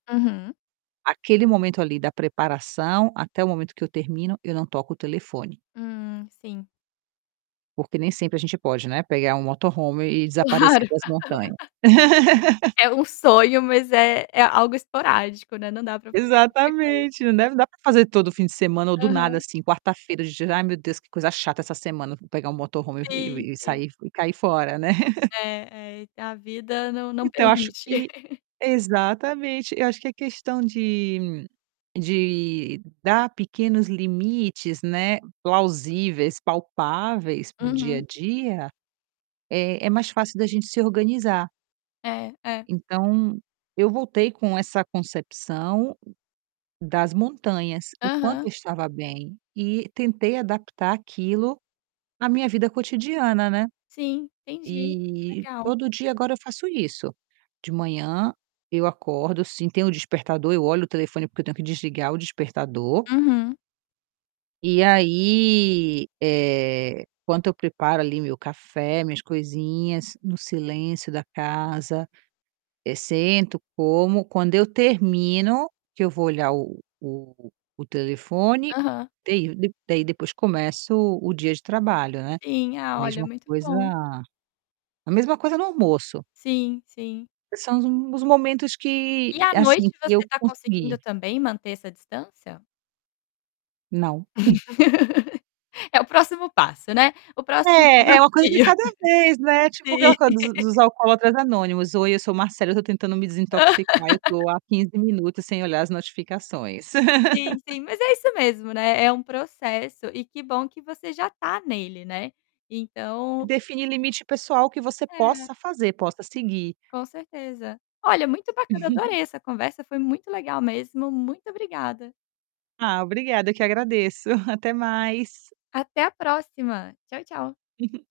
Uhum. Aquele momento ali da preparação até o momento que eu termino eu não toco o telefone. Hum, sim. Porque nem sempre a gente pode, né, pegar um motorhome e Claro. desaparecer para as montanhas. É um sonho, mas é é algo esporádico, né, não dá pra fazer com frequência. Exatamente, né, não deve dar pra fazer todo fim de semana ou do nada, Aham. assim, quarta-feira, ge "Ai, meu Deus, que coisa chata essa semana! Vou pegar um motorhome e o Sim, e sim. sair f e cair fora", né? É, é, é que a vida não não Então, eu acho permite. que Exatamente, eu acho que a questão de de dar pequenos limites, né, plausíveis, palpáveis para o dia a Uhum. dia é é mais fácil da gente se organizar. É, é. Então, eu voltei com essa concepção das montanhas. O quanto Aham. eu estava bem e tentei adaptar aquilo à minha vida cotidiana, né, Sim, entendi. Que e legal. todo dia agora eu faço isso. De manhã eu acordo, assim, tenho o despertador, eu olho o telefone porque eu tenho que desligar o despertador. Uhum. E aí, eh, enquanto eu preparo ali meu café, minhas coisinhas, no silêncio da casa, eh, sento, como, quando eu termino, que eu vou olhar o o o telefone, Aham. [unintelligible] daí depois começo o dia de trabalho, né. Sim. A Ah, olha, mesma muito coisa bom. a mesma coisa no almoço. Sim, sim. São os m os momentos E que à noite assim, que você eu tá conseguindo consegui. também manter essa distância? Não. É o próximo passo, né, o próximo É, é uma coisa de desafio. cada vez, né, tipo Sim. aquela coisa dos dos alcoólatras anônimos: "Oi, eu sou Marcella, eu tô tentando me desintoxicar. Eu tô há 15 minutos sem olhar as notificações". Sim, sim, mas é isso mesmo, né, é um processo e que bom que você já tá nele, né. Então Define limite pessoal que você É. possa fazer, possa seguir. Com certeza. Olha, muito bacana. Adorei essa conversa, foi muito legal mesmo. Muito obrigada. Ah, obrigada, eu que agradeço. Até mais. Até a próxima. Tchau, tchau.